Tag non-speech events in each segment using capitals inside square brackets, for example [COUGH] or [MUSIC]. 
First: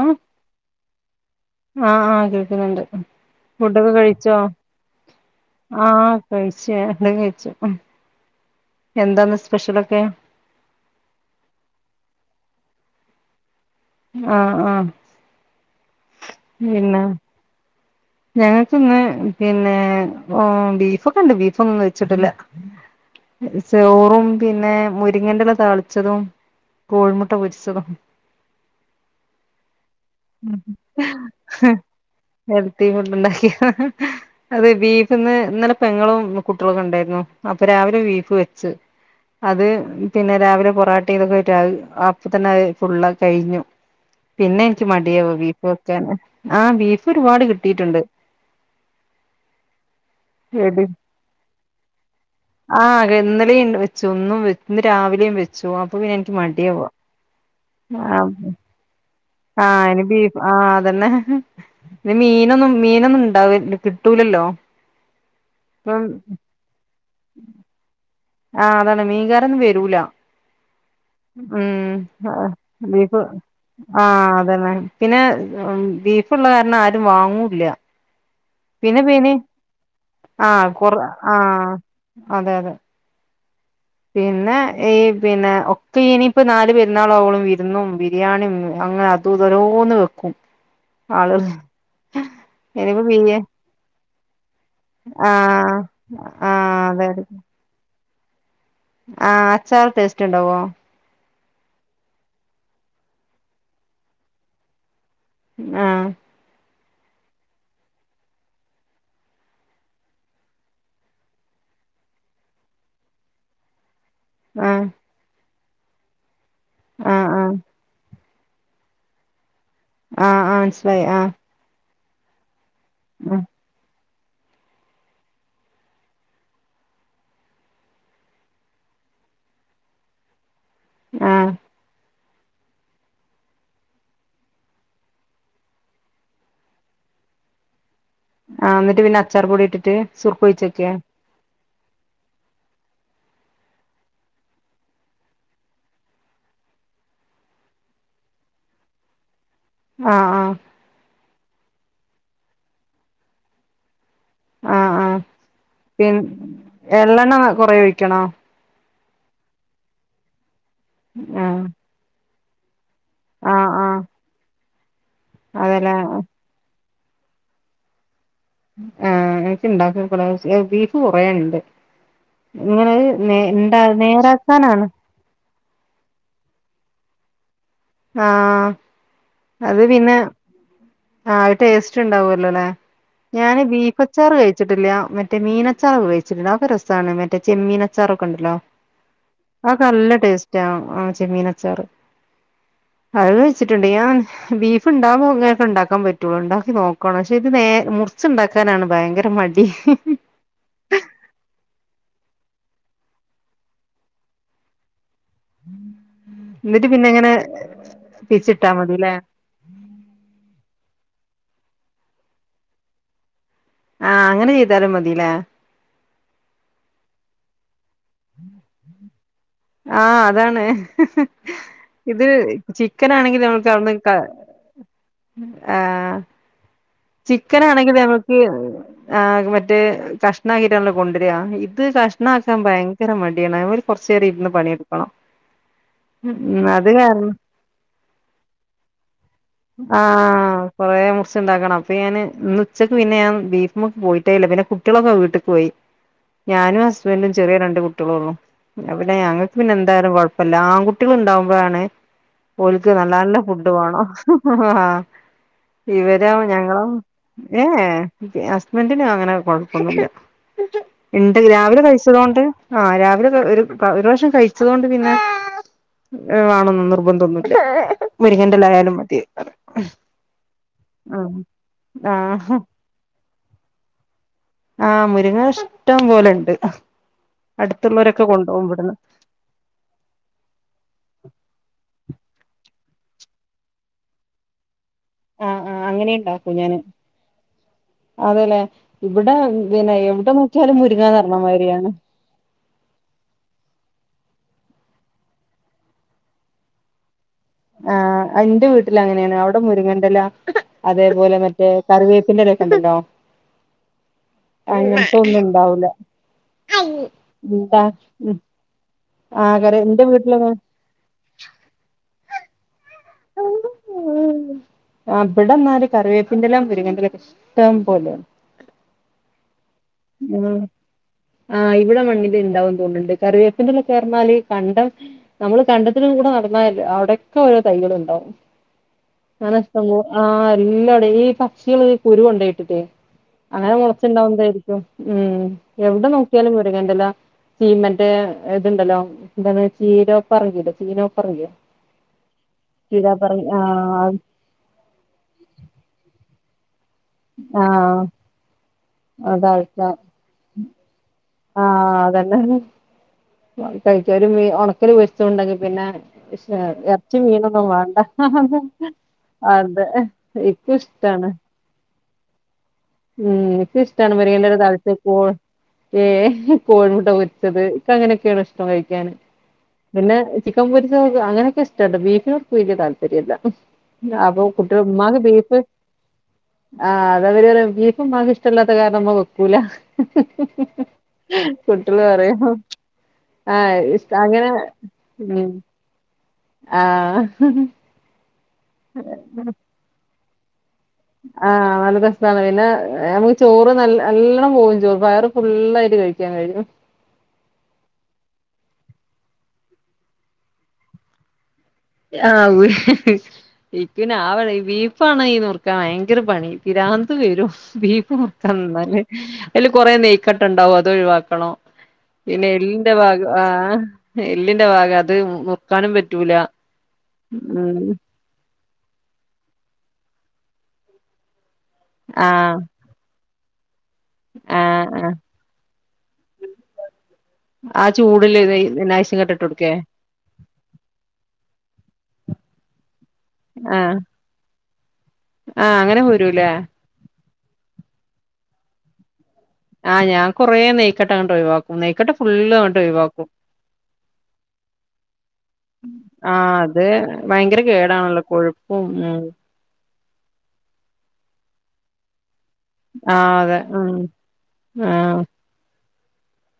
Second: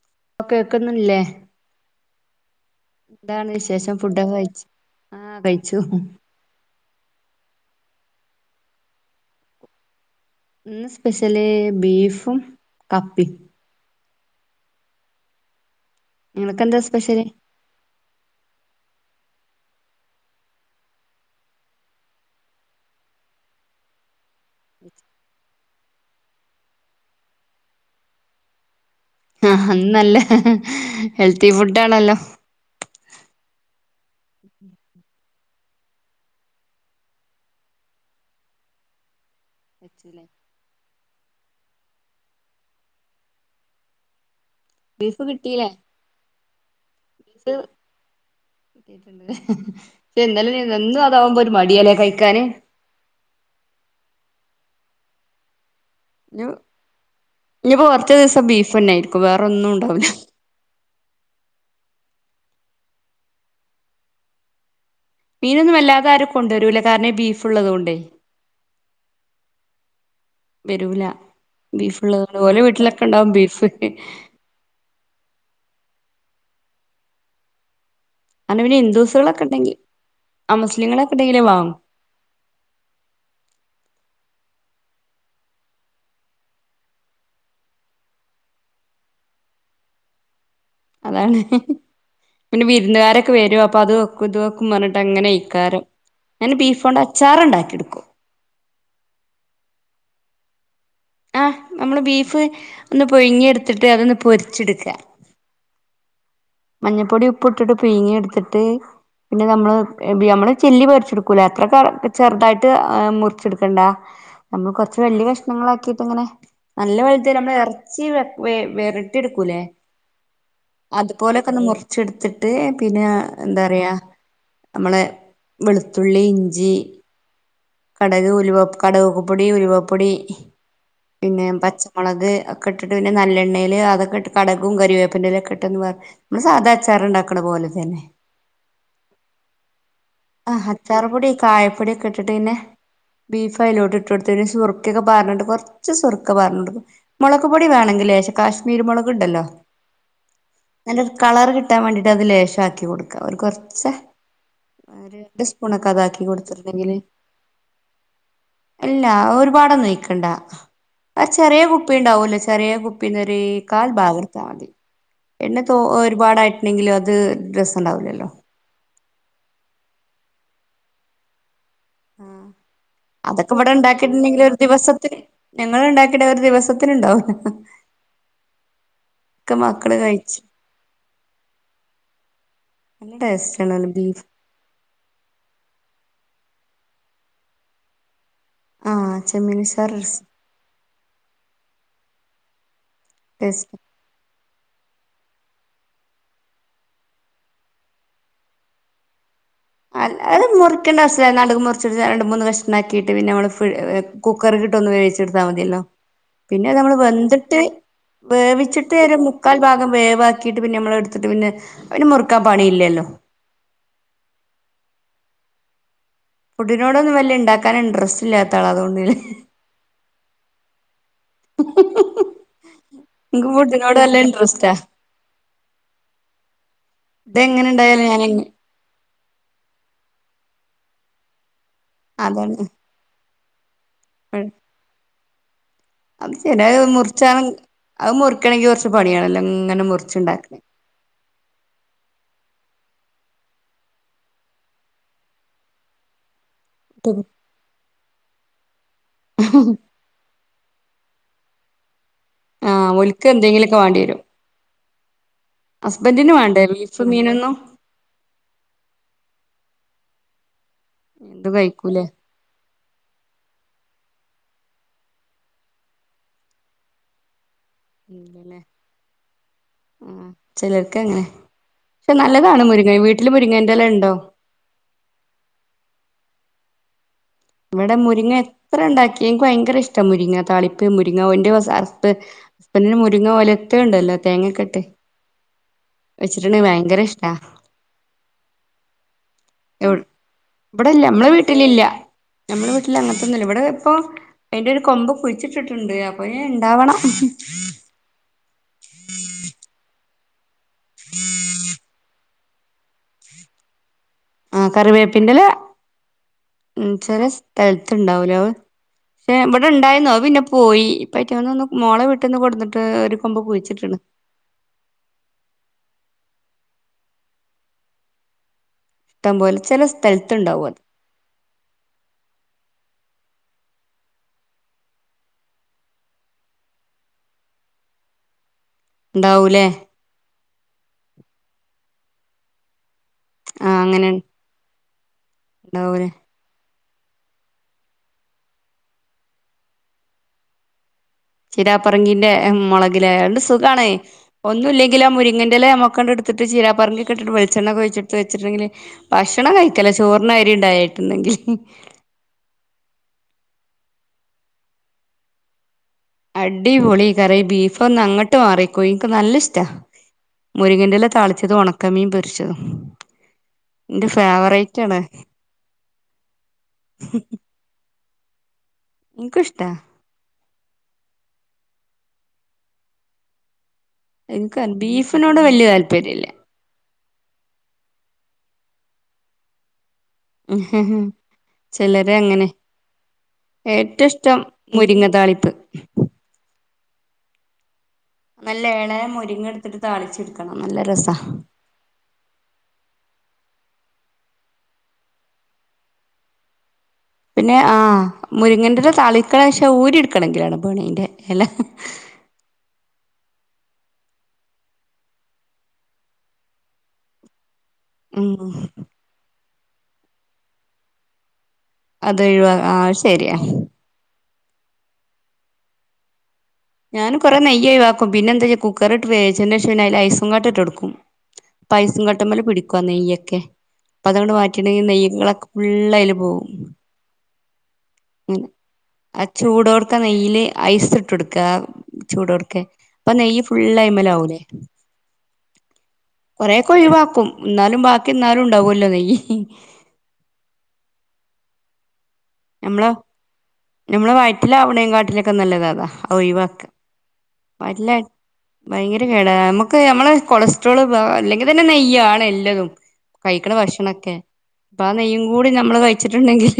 ആ ഇപ്പൊ കേക്കുന്നില്ലേ ഉണ്ട് എന്താണ് ഫുഡൊക്കെ വിശേഷം കഴിച്ചോ കഴിച്ച് ആഹ് കഴിച്ചു ആ കഴിച്ച് ഇപ്പോളെ കഴിച്ചു എന്താന്ന് സ്പെഷ്യലൊക്കെ ഇന്ന് സ്പെഷ്യല്ല് ബീഫും കപ്പേം ആഹ് ആഹ് നിങ്ങൾ ക്ക് എന്താ പിന്നെ സ്പെഷ്യല്ല് ഞങ്ങൾക്കിന്ന് പിന്നെ ബീഫൊക്കെ ഉണ്ട് ബീഫ് ഒന്നും വെച്ചിട്ടില്ല ചോറും പിന്നെ മുരിങ്ങണ്ടല താളിച്ചതും കോഴിമുട്ട പൊരിച്ചതും ആഹ് നല്ല ഹെൽത്തി ഫുഡ് ആണല്ലോ ഹെൽത്തി ഫുഡ് ഉണ്ടാക്കി അതെ വീട്ടീന്ന് ഇന്നലെ പെങ്ങളും കുട്ടികളൊക്കെ ഉണ്ടായിരുന്നു അപ്പൊ രാവിലെ ബീഫ് വെച്ച് അത് പിന്നെ രാവിലെ പൊറാ [UNINTELLIGIBLE] അപ്പ തന്നെ ഫുള്ള് കഴിഞ്ഞു പിന്നെ എൻക് മടിയാവാ ബീഫ് വെക്കാൻ ആ ബീഫ് ഒരുപാട് കിട്ടിട്ടുണ്ട് കിട്ടിയിട്ടുണ്ട് പക്ഷെ ഇന്നലെ [UNINTELLIGIBLE] എന്നും അതാവുമ്പോ ഒരു മടിയാല്ലേ കഴിക്കാന് ആഹ് ഇന്നലേം വെച്ച് ഇന്നും വെ ഇന്ന് രാവിലെയും വെച്ചു പിന്നെ എനിക്ക് [UNINTELLIGIBLE] മടിയാവ നീപ്പോ കുറച്ച് ആഹ് ദിവസം ബീഫ് തന്നായിരി ആഹ് അന് ബീഫ് ആഹ് അതന്നെ ഇനി മീനൊന്നും മീനൊന്നും ഇണ്ടാവ കിട്ടൂലല്ലോ മീനൊന്നും ഇപ്പം വല്ലാതെ ആരും കൊണ്ടുവരൂല കാരണം ബീഫ് ഉള്ളതൊണ്ടേ ആഹ് അതാണ് മീൻകാരൊന്നും വരൂല വെരൂല ഉം ബീഫ്ള്ളതോണ്ട് ഓലെ വീട്ടിലൊക്കെ ഉണ്ടാവും ബീഫ് ആഹ് അതന്നെ പിന്നെ ബീഫ്ള്ള കാരണം ആരും വാങ്ങൂല്ല അന പിന്നെ ഹിന്ദൂസുകളൊക്കെ ഉണ്ടെങ്കി ആ ആഹ് കൊറ മുസ്ലിങ്ങളൊക്കെ ഉണ്ടെങ്കിലെ ആഹ് വാങ്ങു അതെ അതെ പിന്നെ ഈ പിന്നെ ഒക്കെ ഇനിപ്പ നാല് പെരുന്നാളാവോളം വിരുന്നും ബിരിയാണിം അങ്ങ അതും ഇതൊരുന്നു വെക്കും അതാണ് ആളുകൾ പിന്നെ ഇനിയിപ്പോ വിരുന്നുകാരൊക്കെ ബിരിയാ വരും അപ്പൊ അത [UNINTELLIGIBLE] [UNINTELLIGIBLE] പറഞ്ഞിട്ട് അങ്ങനെ ആഹ് ഇയിക്കാരം ഞാന് ആഹ് ബീഫോണ്ട് അതെ അതെ അച്ചാറ്ഇണ്ടാക്കി എടുക്കും ആഹ് അച്ചാറ് ടേസ്റ്റ് ഉണ്ടാവോ ആഹ് നമ്മള് ബീഫ് ഒന്ന് പൊഴുങ്ങിയ എടുത്തിട്ട് അതൊന്ന് പൊരിച്ചെടുക്ക ആഹ് മഞ്ഞൾപ്പൊടി ഉപ്പ് ഇട്ടിട്ട് പുയ്ങ്ങി എടുത്തിട്ട് പിന്നെ നമ്മള് നമ്മള് ചില്ലി പൊരിച്ചെടുക്കൂലെ അത്രക് ചെറുതായിട്ട് ഏഹ് മുറിച്ചെടുക്കണ്ട നമ്മള് ആഹ് കൊറച്ച് വെല്യ കഷ [UNINTELLIGIBLE] ങ്ങളാക്കിയിട്ട് ഇങ്ങനെ നല്ല ആഹ് വെൽതേരം ആഹ് നമ്മള് ഇറച്ചി വെക് വെ വെറിട്ടി എടുക്കൂല്ലേ ആഹ് ആഹ് മനസിലായി പ്പോലൊക്കെ ഒന്ന് മുർ ച്ചെടുത്തിട്ട് പിന്നെ ഉം എന്താ പറയാ നമ്മളെ വെളുത്തുള്ളി ഇഞ്ചി കടക് ഉല കടകക്ക്പ്പൊടി ഉലുവപ്പൊടി പിന്നെ ആഹ് പച്ചമുളക് ഒക്കെ ഇട്ട് പിന്നെ നല്ലെണ്ണയിൽ അതൊക്കെ ഇട്ട് കടകും കവേപ്പിന്റെലൊക്കെ ഇട്ടെന്ന്ന്ന് പറ നമ്മള് സാധാച്ചാറ ഉണ്ടാക്കണ പോലെ തന്നെ ആഹ എന്നിട്ട് പിന്നെ അച്ചാർ പൊടി ഇട്ടിട്ട് സുർപ്പൊഴിച്ചൊക്കാ പൊടിയൊക്കെയിട്ടട്ട് പിന്നെ ബീഫ അലോട്ട് ഇട്ട് കൊടുത്തന് സുറുക്കൊക്കെ പറഞ്ഞിണ്ട് കൊറച്ച് സുറുക്ക പറഞ്ഞിണ്ട് മുളക് പൊടി വേണെങ്കിൽക്ഷെ കാശ്മീരി മുളക്ുണ്ടല്ലോ ആആ കളർ കിട്ടാൻ വേണ്ടിട്ട് അത് ലേശം ആക്കി കൊടുക്കാം ഒരു കൊറച്ച് ആഹ് ആഹ് രണ്ട് സ്പൂണൊക്കെ പി അതാക്കി കൊടുത്തിട്ടുണ്ടെങ്കില് എള്ളെണ്ണ കൊറേ ഒഴിക്കണോ അല്ല ഒരുപാടൊന്നുഴിക്കണ്ട ആ ആഹ് ചെറിയ കുപ്പി ഉണ്ടാവൂലേ ചെറിയ കുപ്പി പിന്നരെ ആഹ് കാൽ ആഹ് ഭാഗർത്ത എന്നെ തോ അതെല്ലേ ഒരുപാടായിട്ടണെങ്കിലും അ അത് രസണ്ടാവില്ലല്ലോ ഉണ്ടാവില്ലല്ലോ ആ് എനക്ക് ഇണ്ടാക്ക ബീഫ് കുറേണ്ട് ആ അതൊക്കെ ഇവിടെ ഉണ്ടാക്കിയിട്ടുണ്ടെങ്കിൽ ഒരു നേരാക്കാനാണ് ദിവസത്തെ ഞങ്ങൾ ഉണ്ടാക്കിയിട്ട ഒരു ദിവസത്തെ ണ്ടാവുല്ല ആഹ അത് പിന്നെ കഴിച്ചു ആ ടേസ്റ്റ് ഉണ്ടാവല്ലോല്ലെ നല്ല ഞാന് ടേസ്റ്റ് ആണ് ബീഫ് ബീഫച്ചാർ കഴിച്ചിട്ടില്ല മറ്റേ മീനച്ചാറൊക്ക കഴിച്ചിട്ടില്ലോ രസമാണ് മറ്റേ ചെമ്മീനച്ചറ ണ്ടല്ലോ ആ ആ ചെമ്മീൻച്ചാർ നല്ല ടേസ്റ്റ ആ ആ ചെമ്മീൻ അച്ചാറ് അത് ടേസ്റ്റ് വെച്ചിട്ടുണ്ട് ഞാൻ ബീഫ് ഇ ഉണ്ടാവോങ്ങൊക്ക ഉണ്ടാക്കാൻ പറ്റുള്ളു ഉണ്ടാക്കി നോക്കണം പക്ഷെ ഇത് നേ മുറച്ച്ുണ്ടാക്കാനാണ് ഭയങ്കര മ അല്ല അത് മുറിക്കേണ്ട അവസ്ഥ നാ മുറിച്ച രണ്ട മൂന്ന് വം ണ്ടാ ക്കിയിട്ട് പിന്നെ നമ്മൾ കുക്കറിലിട്ടൊന്ന് വേവിച്ചു എടുത്താൽ മതിയല്ലോ പിന്നെ എന്നിട്ട് നമ്മൾ ഇങ്ങനെ വെന്തിട്ട് പിച്ചിട്ടാ മതില്ലേ വേവിച്ചിട്ട് മുക്കാൽ ഭാഗം വേവാക്കിട്ട് പിന്നെ നമ്മ എടു ട്ട് പിന്നെ പിന്നെ മുറുക്കാൻ പണി ഇല്ലല്ലോ ആ അങ്ങനെ ചെയ്താലും മതിലേ ഫുഡിനോടൊന്നും വല്ിയ ഉണ്ടാക്കാനുണ്ട് ആഅതാണ് ഇത് ചിക്കൻാണെങ്കിൽ എനിക്ക് നമ്മൾന്ന് ഫുഡിനോട് നല്ല ഇൻട്രസ്റ്റാ ആ ചിക്കൻ ഇതെങ്ങനെ ആണെങ്കിൽ ഉണ്ടായാലും ഞാൻ നമക്ക് ആ മറ്റേ കഷ [UNINTELLIGIBLE] കൊണ്ടരിക ഇത് കഷ്ണാക്കാൻ അതാണ് ഭയങ്കര മ [UNINTELLIGIBLE] കുറച്ചേരം ഇരുന്ന് പണിയെടുക്കണം അപ്പ ഉം ചെലഹ് അത് മുറിച്ചാ കാരണം വ് അത് മുറുക്കണെങ്കി കൊറ്ച്ച് പണ്യാണല്ലോ. ആഹ് കൊറേ മുറ്ച്ച്ണ്ടാക്കണം. അപ്പെ ഞാന് ഇന്ന് ഉച്ചക്ക് പിന്നെ ഞാൻ ബീഫ് മ്ക്ക് പോയിട്ടേ ഇല്ല ബെല കുട്ട്യേളൊക്കെ വീട്ട്ക്ക് പോയി ഞാനും ഹസ്ബൻറും ചെറിയ രണ്ട് കുട്ട്യേളൊള്ളു ന്നാപിന്നെ ഞങ്ങക്ക് പിന്നെ എന്തായലും കൊഴ പെല്ലാംൺകുട്ട്യേള് ഇണ്ടാവുമ്പഴാണ് ഓല്ക്ക് ആഹ് നല്ല ഓൽക്ക് നല്ല ഫുഡ് എന്തെങ്കിലുമൊക്കെ വേണ്ടി വാണം. വരും ആഹ് വിവരാ ഹസ്ബൻഡിന് വേണ്ടേ ഞങ്ങളും ബീഫ് മീനൊന്നും ഏ എ ഏ എ ഹസ്ബന്റ്നോ അങ്ങനെ കൊഴപ്പൊന്നുല്ല ഇണ്ട് എന്തും രാവിലെ കഴിക്കൂലേ കഴിച്ചതോണ്ട് ആഹ് രാവിലെ ഒരു പഒരു റാഷം കഴിച്ചതോണ്ട് പിന്നെ വാണൊന്നും നിർബ [UNINTELLIGIBLE] ന്ധന്നു മുരിങ്ങന്റലായാലും മതി ഉം ചെലർക്ക് അങ്ങനെ ആഹ് പക്ഷെ ആഹ് നല്ലതാണ് മുരിങ്ങ വീ വീട്ടില് മുരിങ്ങൻന്റെല്ല ണ്ടോ? ആഹ് മുരിങ്ങ ഇഷ്ടം പോലെണ്ട്. ഇവിടെ അടുത്തുള്ളവരൊക്കെ മുരിങ്ങ കൊണ്ടോകും എത്ര ഇവിടുന്ന് ണ്ടാക്കി ഇൻക്ക് ഭയങ്കര ഇഷ്ടാ മുരിങ്ങ താളിപ്പ്. മുരിങ്ങോന്റെ സർപ്പ് പിന്നെ മുരിങ്ങ ഒലത്ത ഇണ്ടല്ലോ തേങ്ങക്കെട്ട് ആ ആ അങ്ങനീണ്ടാക്കും ഞാന് അതെ ലെ എവ് ഇവടല്ല. ഞമ്മള വീട്ടിലില്ല. പറഞ്ഞമാതിരിയാണ് ഞമ്മളെ വീട്ടില അങ്ങനത്തൊന്നുംല്ല. ഇവിടെ ഇപ്പൊ അയ്ന്റെ ഒരു കൊമ്പ് കുഴിച്ചിട്ടിട്ടുണ്ട്. അപ്പൊ ഞ് ഉണ്ടാവണം ആഹ് അഇന്റെ വീട്ടിൽ അങ്ങനേണ്. അവിടെ മുരിങ്ങ ൻ്റല അതേപോലെ മറ്റേ കറിവേപ്പിന്റെ ല ക്കണ്ടല്ലോ ആ കറിവേപ്പിന്റെല്ല ഉം ചെലെ എന്താ സ്ഥലത്ത്ണ്ടാവൂല വ് പക്ഷെ ആഹ് ഇവടെ കറി എന്റെ ഇണ്ടായിന്നൂ. അത് പിന്നെ വീട്ടിലൊന്നും പോയി. ഇപ്പ അയ്റ്റങ്ങന്ന് ഒന്ന് മോളെ വീട്ട് ന്ന് കൊട്ന് അവിടെ ഇന്നാല് കറിവേ പിൻ്റെല, മുരിങ്ങ ൻ്റെല ക്കെ ഇഷ്ടം പോലെയാ. തമ്പോൽ ഉം ആഹ് ഇവിടെ മണ്ണില് ണ്ടാവും തോന്നുണ്ട് കറിവേപ്പിന്റലക്കെ പറഞ്ഞാല് കണ്ടം നമ്മള് കണ്ടത്തിന്റെ ഉള്ളിക്കൂടെ നടന്നാ ചെല്ല അവിടെക്കെ ഓരോ തൈകൾ ഉണ്ടാവും. അങ്ങനെ ഉണ്ടാവൂലേ ഇഷ്ടം പോ ആ ഇല്ലടി ഈ പക്ഷികള് കുരു കൊണ്ടോയിട്ടിട്ടേ അങ്ങനെ മുളച്ചുണ്ടാവുന്നതായിരിക്കും ഉം ഉം എവിടെ ഉണ്ടാവൂലേ നോക്യാലും വെ ചീമന്റെല ചീമന്റെ ഇതുണ്ടല്ലോ എന്തത് ചീരൊ പറീലെത് ചീരൊ ചിരാപ്പറങ്കിന്റെ മൊളകില ന്ത്‌ ചീരാപ്പറങ്കി സുഖാണ് ആഹ് ഒന്നുംല്ലെങ്കിലും ആ മുരിങ്ങന്റെല നമ്മക്കങ്ങണ്ട്ടു ത്തിട്ട് ചീരാ പറുങ്കി ഇട്ടിട്ട് വെളിച്ചെണ്ണ ആഹ് കുഴച്ചെടുത്ത് വെച്ചിട്ടെങ്കില് അതാ ഭക്ഷണം കഴിക്കല്ല ചോറിന് അരി ണ്ടായിട്ടുണ്ടെങ്കില് ആഹ് അതന്നെ കഴിക്ക ഒരു ഒണക്കൽ പൊരിച്ചതും ഉണ്ടെങ്കി പിന്നെ അടിപൊളി ഇറച്ചി കറി മീനൊന്നും വേണ്ട ബീഫ്ന്ന് അങ്ങട്ട് മാറിക്കും എൻക്ക് നല്ല ഇഷ്ടാ അതെ ഇക്കും മുരിങ്ങിന്റെല ഇഷ്ടാണ് താളിച്ചത് ഒണക്കമീൻ പൊ രിച്ചതും ഉം എനിക്കിഷ്ടാണ് മുരിങ്ങേന്റല താളിച്ചത് ഏ കോഴിമുട്ട പൊരിച്ചത് ക്ക് അങ്ങനെ ക്കേണ് പോയേക്കാണ് ഇൻക്കുഷ്ടാ പിന്നെ ചിക്കൻ പൊരിച്ചതൊക്കെ അങ്ങനെക്കെ ഇഷ്ട്ടണ്ട് ബീഫിനോടക്കെ വല്യ താല്പര്യവില്ല ഉം അപ്പൊ ഇൻക്ക് കുട്യോ ഉമ്മാക്ക് ബീഫിനോട് ബീഫ് വല്യ താല്പര്യല്ല ആ അത അവര് വരു ബീഫുമ്മാക്ക് ഇഷ്ടവില്ലാത്ത കാരണം ഉമ്മ വെക്കൂല കുട്ടികള് പറയും ചിലരങ്ങനെ ആ ഏറ്റവും ഇഷ് ഇഷ്ടം അങ്ങനെ മുരിങ്ങ ഉം താളിപ്പ് ആ നല്ല ഏളയ മുരിങ്ങ എടുത്തിട്ട് താളിച്ചെടു ആ [UNINTELLIGIBLE] മു ചോറ് നല്ല നല്ലപോകേം ചെയ്യും വയറ് ഫുള്ളായിട്ട് കഴിക്കാൻ കഴിയും പിന്നെ ആ മുരിങ്ങന്റെല താളികള പക്ഷെ ഊരി എടുക്കണെങ്കിലാണ് പണി ന്റെ എല ആ ഇക്കു പിന്നെ ആ പണി ബീഫാണ് നുറുക്കാൻ ഭയങ്കര പണി പിരാന്ത്‌ വരും ബീഫ് ഉം നുറുക്കുകന്നുള്ളതല്ലേ അതില് കുറേ നെയ്ക്കട്ടണ്ടാവും അതൊഴിവാക്കണം അതൊഴിവ ആ ശരിയാ എല്ലിന്റെ ഭാഗം അത് മുർക്കാനും പറ്റൂല ഞാന് കൊറെ നെയ്യായി ഉം വക്കും പിന്നെ എന്താ കുക്കറിട്ട് വേവിച്ചേനെഷം അതിൽ ഐസങ്ങാട്ടീട്ടോടുക്കും പൈസും കട്ടമേല ആഹ് പിടിക്കു നെയ്യൊക്കെ പ്പ അതൊണ്ട് മാറ്റിട്ണ്ടെങ്ക ആഹ് ആഹ് നെയ്യങ്ങളക്കെ ള്ളല് പോവും ആ ചൂടില് നൈസും ആ കെട്ടിട്ട് കൊടുക്കേ ചൂടോർക്ക നെയില് ഐസ് ഇട്ട എടുക്കുക ചൂടോർക്കെ അപ്പ നെയ്യ് ഫുൾ ഐമലാവൂലേ ആ കൊറെേക്ക ഒഴിവാക്കും എന്നാലും ബാക്കി എന്നാലും ണ്ടാവോലോ നയ്യ് ആ ഞാൻ കൊറെ നെയ്ക്കട്ട അങ്ങട്ട് ഒഴിവാക്കും നെയ്ക്കട്ട ഫുള് ആട്ട് ഒഴിവാക്കും നമ്മള് വയറ്റിലാവണേ കാട്ടിലൊക്കെ നല്ലതാ അതാ ആഹ് ഒഴവാക്ക അത് ഭയങ്കര വയറ്റില കേടാണല്ലോ കൊഴുപ്പും ഭയങ്കര കേട നമ്മുക്ക് നമ്മെ കൊളസ്ട്രോള് അല്ലെങ്കിൽ തന്നെ നെയ്യ ആണ് ലതും ആഹ് കഴിക്ക്ണ അതെ ഉം ഭക്ഷണക്കെ ആ ആഹ് നെയ്യു കൂടി നമ്മൾ വച്ചിട്ടുണ്ടെങ്കിൽ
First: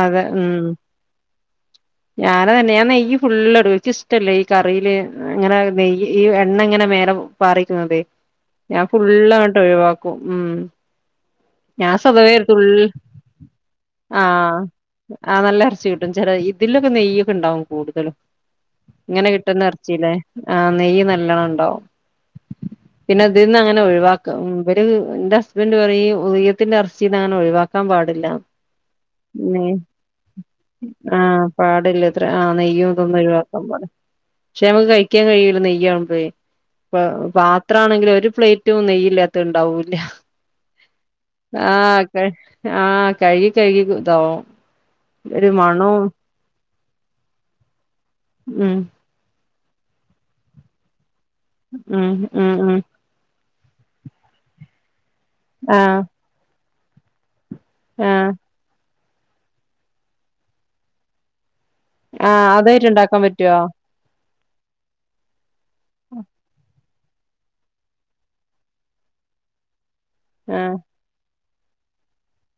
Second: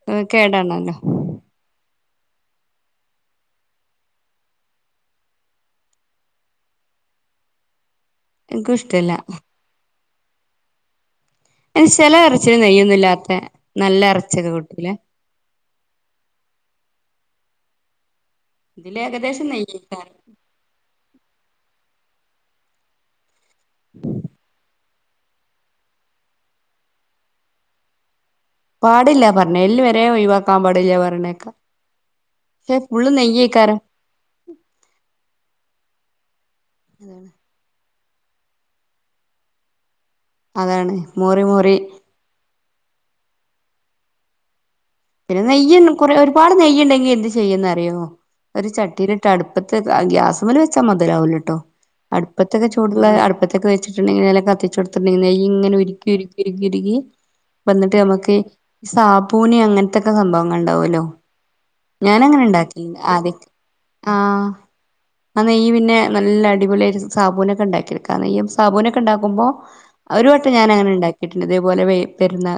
അതെ ഉം ഞാന തന്നെ ഞാൻ നെയ്യ് ഫുള്ളിടു എനിക്കിഷ്ടല്ല ഈ കറിയില് അങ്ങനെ നെയ്യ് ഈ എണ്ണ ഇങ്ങനെ മേലെ പാറിക്കുന്നതെ എനിക്കും ഞാൻ ഇഷ്ടല്ല ഫുള്ളങ്ങട്ട് ഒഴിവാക്കും ഉം ഞാൻ ചില ഇറച്ചില് നെയ്യൊന്നും ഇല്ലാത്ത നല്ല [UNINTELLIGIBLE] ആ ഇറച്ചിയൊക്കെ കിട്ടൂലേ ആഹ് നല്ല ഇറച്ചി കിട്ടും ചെല ഇതിലൊക്കെ നെയ്യ് ക്കെ ഉണ്ടാവും കൂടുതലും ഇതില് ഇങ്ങനെ ഏകദേശം കിട്ടുന്ന ഇറച്ചില്ലേ നെയ്യേക്കാരം ആ നെയ്യ് നല്ലണം ഉണ്ടാവും പിന്നെ അതിന്ന് അങ്ങനെ ഒഴിവാക്ക ഉ പറ്റാ എന്റെ ഹസ്ബൻഡ് പറയും ഉദയത്തിന്റെ ഇറച്ചി ഇങ്ങനെ ഒഴിവാക്കാൻ പാടില്ല പാടില്ല പറഞ്ഞ് എല്ല് വരെ ഒഴിവാക്കാൻ പാടില്ല ആ പറയണേക്കാ പാടില്ല ഇത്ര ആ പക്ഷെ നെയ്യും ഫുള്ള് തോന്നും ഒഴിവാക്ക നെയ്യേക്കാരം പാട പക്ഷെ നമുക്ക് കഴിക്കാൻ കഴില നെയ് പാത്രണെങ്കിലിൽ ഒറ്റ് ഒരു പ്ലേറ്റും നെയ്യില്ലാത്ത ഉണ്ടാവൂല അതാണ് മോറി മോറി ആ കഴി കഴുകിതാവും പിന്നെ നെയ്യ കുറ ഒരുപാട് നെയ്യുണ്ടെങ്കി എന്ത്തു ചെയ്യന്ന് അറിയോ ഒരു ഉം ചട്ടീ ഇട്ട അടുപ്പത്തെ ഗ്യാസ് വെച്ചാൽ മുതലാവലോ കേട്ടോ ഉം ഉം അടുപ്പത്തൊക്കെ ഉം ചൂടുള്ളഅടുപ്പത്തെ അക് വെച്ചിട്ടുണ്ടലെ കത്തിച്ചു നെയ ഇങ്ങനെ ആഹ് ഉരുക്കിരുക്കി [INAUDIBLE] വന്നിട്ട് ആഹ് നമ്മക്ക് സാബൂനെ അങ്ങനെ ഇത്തൊക്കെ സംഭവങ്ങൾ ഉണ്ടാവുമല്ലോ ഞാൻ അങ്ങനെ ആഹ് ഉണ്ടാക്കി അതായിട്ട് ഉണ്ടാക്കാൻ അതെ പറ്റുവോ ആ നെയ്യ് പിന്നെ നല്ല അടിപൊളിയായിട്ട് സാബൂനൊക്കെ ഉണ്ടാക്കിയെടുക്കാം ഈ സാബൂനൊക്കെ ഉണ്ടാക്കുമ്പോ ഒരു വെട്ടം ഞാൻ ആഹ് അങ്ങനെ ഉണ്ടാക്കിയിട്ട് പിന്നെ ഇതേപോലെ പരുന്ന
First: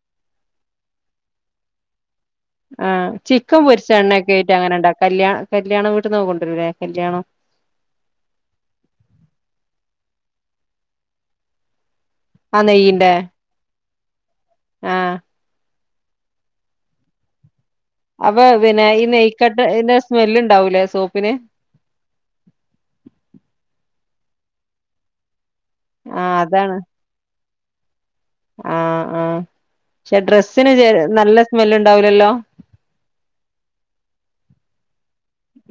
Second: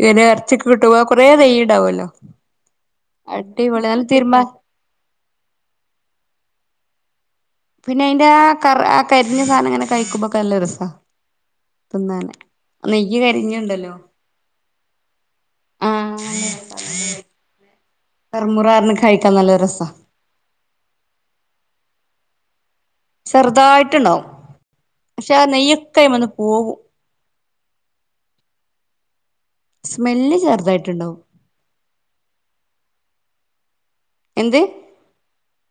ഇങ്ങനെ ഇറച്ചിക്ക് കിട്ടുമ്പോ കുറേ നെയ്യുണ്ടാവുമല്ലോ ആഹ് ചിക്കൻ പൊരിച്ചെണ്ണ ഒക്കെ ആയിട്ട് അങ്ങനെ ഇണ്ടാക്കഇല്ല കല്യാണ വീട്ടീന്ന് ഒക്കെ കൊണ്ട് ഇ [UNINTELLIGIBLE] കല്യാണം പിന്നെ അയിന്റെ ആ കറ കരിഞ്ഞ സാധനം ഇങ്ങനെ കഴിക്കുമ്പോക്കെ നല്ല രസാ തിന്നാനെ ആ നെയ്യിന്റെ നെയ്യ് കരിഞ്ഞയുണ്ടല്ലോ ആഹ് ആഹ് [INAUDIBLE] അപ്പൊ പിന്നെ കർമുറാറിന് ഈ കഴിക്കാൻ നല്ല രസാ നെയ്ക്കട്ടേടെ സ്മെല്ലുണ്ടാവൂലെ സോപ്പിന് ചെറുതായിട്ടുണ്ടാവും പക്ഷെ നെയ്യൊക്കെമൊന്നും ആഹ് അതാണ് പോകും ആഹ് ആഹ് പക്ഷെ സ്മെല്ല് ഡ്രസ്സിന് ചെ ചെറുതായിട്ടുണ്ടാവും നല്ല സ്മെല്ല് ഉണ്ടാവൂലല്ലോ എന്ത്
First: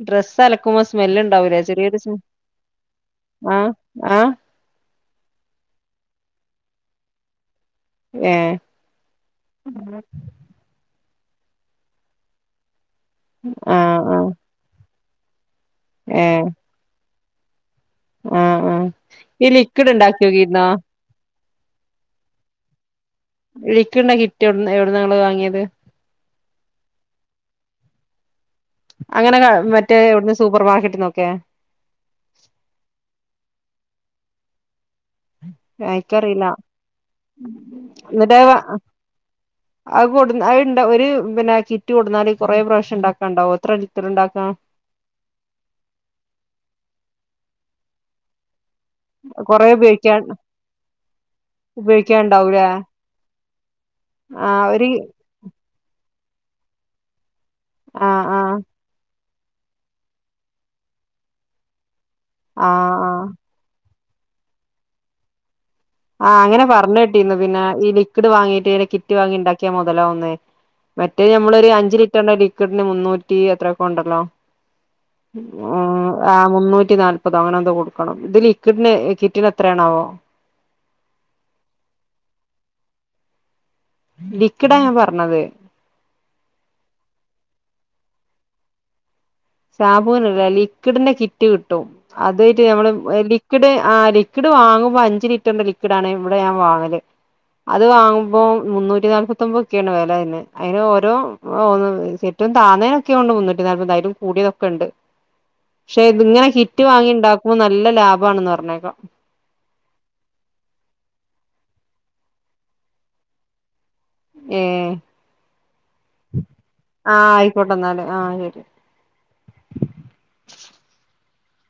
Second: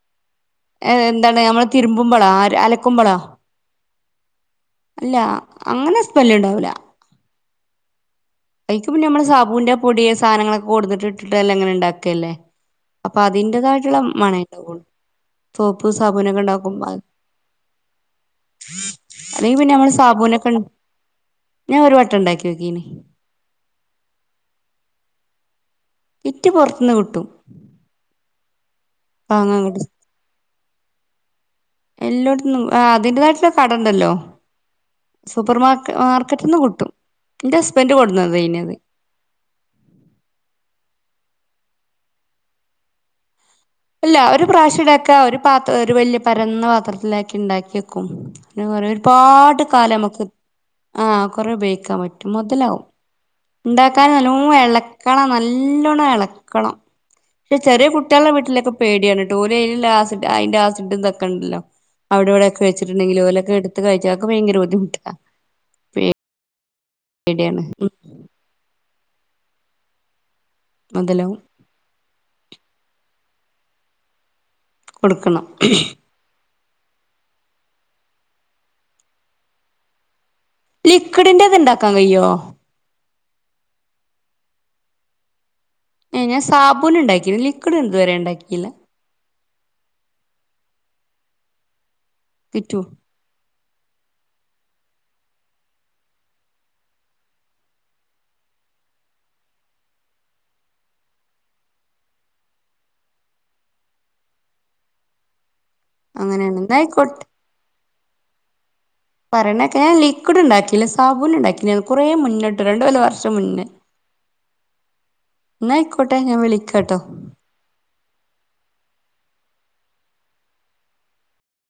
ഡ്രസ്സ് അലക്കുമ്പോ സ്മെല് എന്താണ് ഉണ്ടാവൂലേ ഞമ്മള് ചെറിയൊരു സ്മെ തിരുമ്പുമ്പളാ അലക്കുമ്പളാ ആഹ് ആഹ് അല്ല അങ്ങനെ സ്മെല്ല് ഉണ്ടാവൂല ഏഹ് എനിക്ക് പിന്നെ നമ്മള് സാബൂന്റെ പൊടിയെ സാധനങ്ങളൊക്കെ കൊണ്ടുന്നിട്ട് ഇട്ടിട്ടെല്ലാം ഇങ്ങനെ ഉണ്ടാക്കുകല്ലേ അപ്പൊ അതിന്റേതായിട്ടുള്ള ആഹ് ആഹ് മണം ഉണ്ടാവുള്ളൂ സോപ്പ് സാബൂനൊക്കെ ഉണ്ടാക്കുമ്പ ആ ആ ഈ അല്ലെങ്കി പിന്നെ ലിക്വിഡ് നമ്മള് ഉണ്ടാക്കി സാബൂനൊക്കെ നോക്കിയിരുന്നോ ഞാൻ ഒരു വട്ടം ഉണ്ടാക്കി നോക്കീന് ലിക്വിഡിന്റെ കിറ്റ് എവിടുന്നാ എവിടുന്നാ ഇങ്ങള് വാങ്ങിയത് കിറ്റ് പൊറത്തൂന്ന് കിട്ടും അങ്ങനെ ക വാങ്ങാൻ മറ്റേ ഇവിടുന്ന് സൂപ്പർ മാർ കിട്ടുന്നൊക്കെ എല്ലോടത്തൂന്നും അതിന്റെതായിട്ടുള്ള കട ഉണ്ടല്ലോ സൂപ്പർ മാർക്ക് എനിക്കറിയില്ല മാർക്കറ്റിൽന്ന് കിട്ടും എന്റെ ഹസ്ബൻഡ് എന്നിട്ട് അ കൊടുന്നതേനത് അത്കൊണ്ടന്ന് അത് കൊണ്ട് ഒരു അപ്പം പിന്നെ ആ കിറ്റ് കൊണ്ട് വന്നാല് കൊറേ പ്രാവശ്യം ഉണ്ടാക്കാൻ ഉണ്ടാവുവോ അത് അല്ല ഒരു പ്രാവശ്യം ഇതാക്ക ഒരു പാത്രം ഒരു വലിയ പരന്ന പാത്രത്തിലാക്കി ഉണ്ടാക്കി കും പിെറ [UNINTELLIGIBLE] ഒരുപാട് കൊറേ കാലം ഉപയോഗിക്കാൻ നമുക്ക് ആ കുറേ ഉപയോഗിക്കാൻ പറ്റും ഉപയോഗിക്കാണ്ടാവൂലേ മുതലാവും ഉണ്ടാക്കാൻ നല്ലൂ ആഹ് ഒരു ഇളക്കണം നല്ലോണ്ണം ഇള ക്കളം ക്ഷെ ചെറിയ കുട്ടിയൊള്ള ആഹ് ആഹ് വീട്ടില് പേടിയാണ് ടോലിയിലാസിഡാന്റാസിഡ്ത്ക്കെണ്ടല്ലോ അവിടെവിടെക്കെ ആഹ് വച്ചിട്ടുണ്ടെകിൽ ആഹ് ഓലക്കെ എടുത്ത് കഴിച്ചാ അത് ഭയങ്കര ബുദ്ധിമുട്ട ആഹ് അങ്ങനെ വ [UNINTELLIGIBLE] പിന്നെ ഉം ഈ ലിക്വിഡ് വാങ്ങീട്ട് റ്റ് വാങ്ങിണ്ടാക്കിയ മുതലാവ്ന്നേ മറ്റേ മുതലാവും ഞമ്മളൊരു അഞ്ച് ലിറ്റർന്റെ ലി ലിക്വിഡ്ന് മുന്നൂറ്റി എത്രെക്കൊ ഉണ്ടല്ലോ കൊടുക്കണം [UNINTELLIGIBLE] ആഹ് മുന്നൂറ്റി നാല്പത് അങ്ങനെന്തോ കൊടുക്കണം ഇത് ലിക്വിഡ്ന് കിറ്റിന് എത്രയാണാവോ ലിക്വിഡിന്റെത് ഇണ്ടാക്കാൻ കയ്യോ ലിക്വിഡാ ഞാൻ പർണത് എ ഞാൻ സാബൂൻ ഉണ്ടാക്കി ലിക്വിഡ് ഇത്വരെ ഉണ്ടാ‌ക്കില സാബൂനല്ല ലിക്വിഡിന്റെ കിറ്റ് കിട്ടും അതായിട്ട് കിറ്റു ഞമ്മള് എലി ക്ക്ഡ് ആ ലിക്വിഡ് വാങ്ങുമ്പോ അഞ്ച് ലിറ്ററിന്റെ ലിക്വിഡാണ് ഇവിടെ ഞാൻ വാങ്ങല് അത് വാങ്ങുമ്പോ മുന്നൂറ്റി നാല്പത്തൊൻമ്പത്ക്കെയാണ് വെല വന്നെ അയിന് ഓരോ ഏറ്റവും താനേക്കെയൊണ്ട് മുന്നൂറ്റി [UNINTELLIGIBLE] കൂടിയതൊക്ക്ണ്ട് ക്ഷെ ഇത് ഇങ്ങനെ അങ്ങനെയാണ് ന്നാ കിറ്റ് വാങ്ങി ഇണ്ടാക്കുമ്പോ നല്ല ലാ ലാഭാണെന്ന് പർഞ്ഞേക്കാ പറയണക്കെ ലിക്വിഡ് ഉണ്ടാ‌ക്കില്ല സാബൂൻ ഉണ്ടാക്കി ഞാൻ കുറേ മുന്നിട്ട് രണ്ട വല്ല വർഷം മുന്നേ ഏഹ് ന്നാ ആയിക്കോട്ടെ ഞാൻ വിളിക്കാട്ടോ ആഹ് ആയിക്കോട്ടെന്നാല് ആഹ് ശരി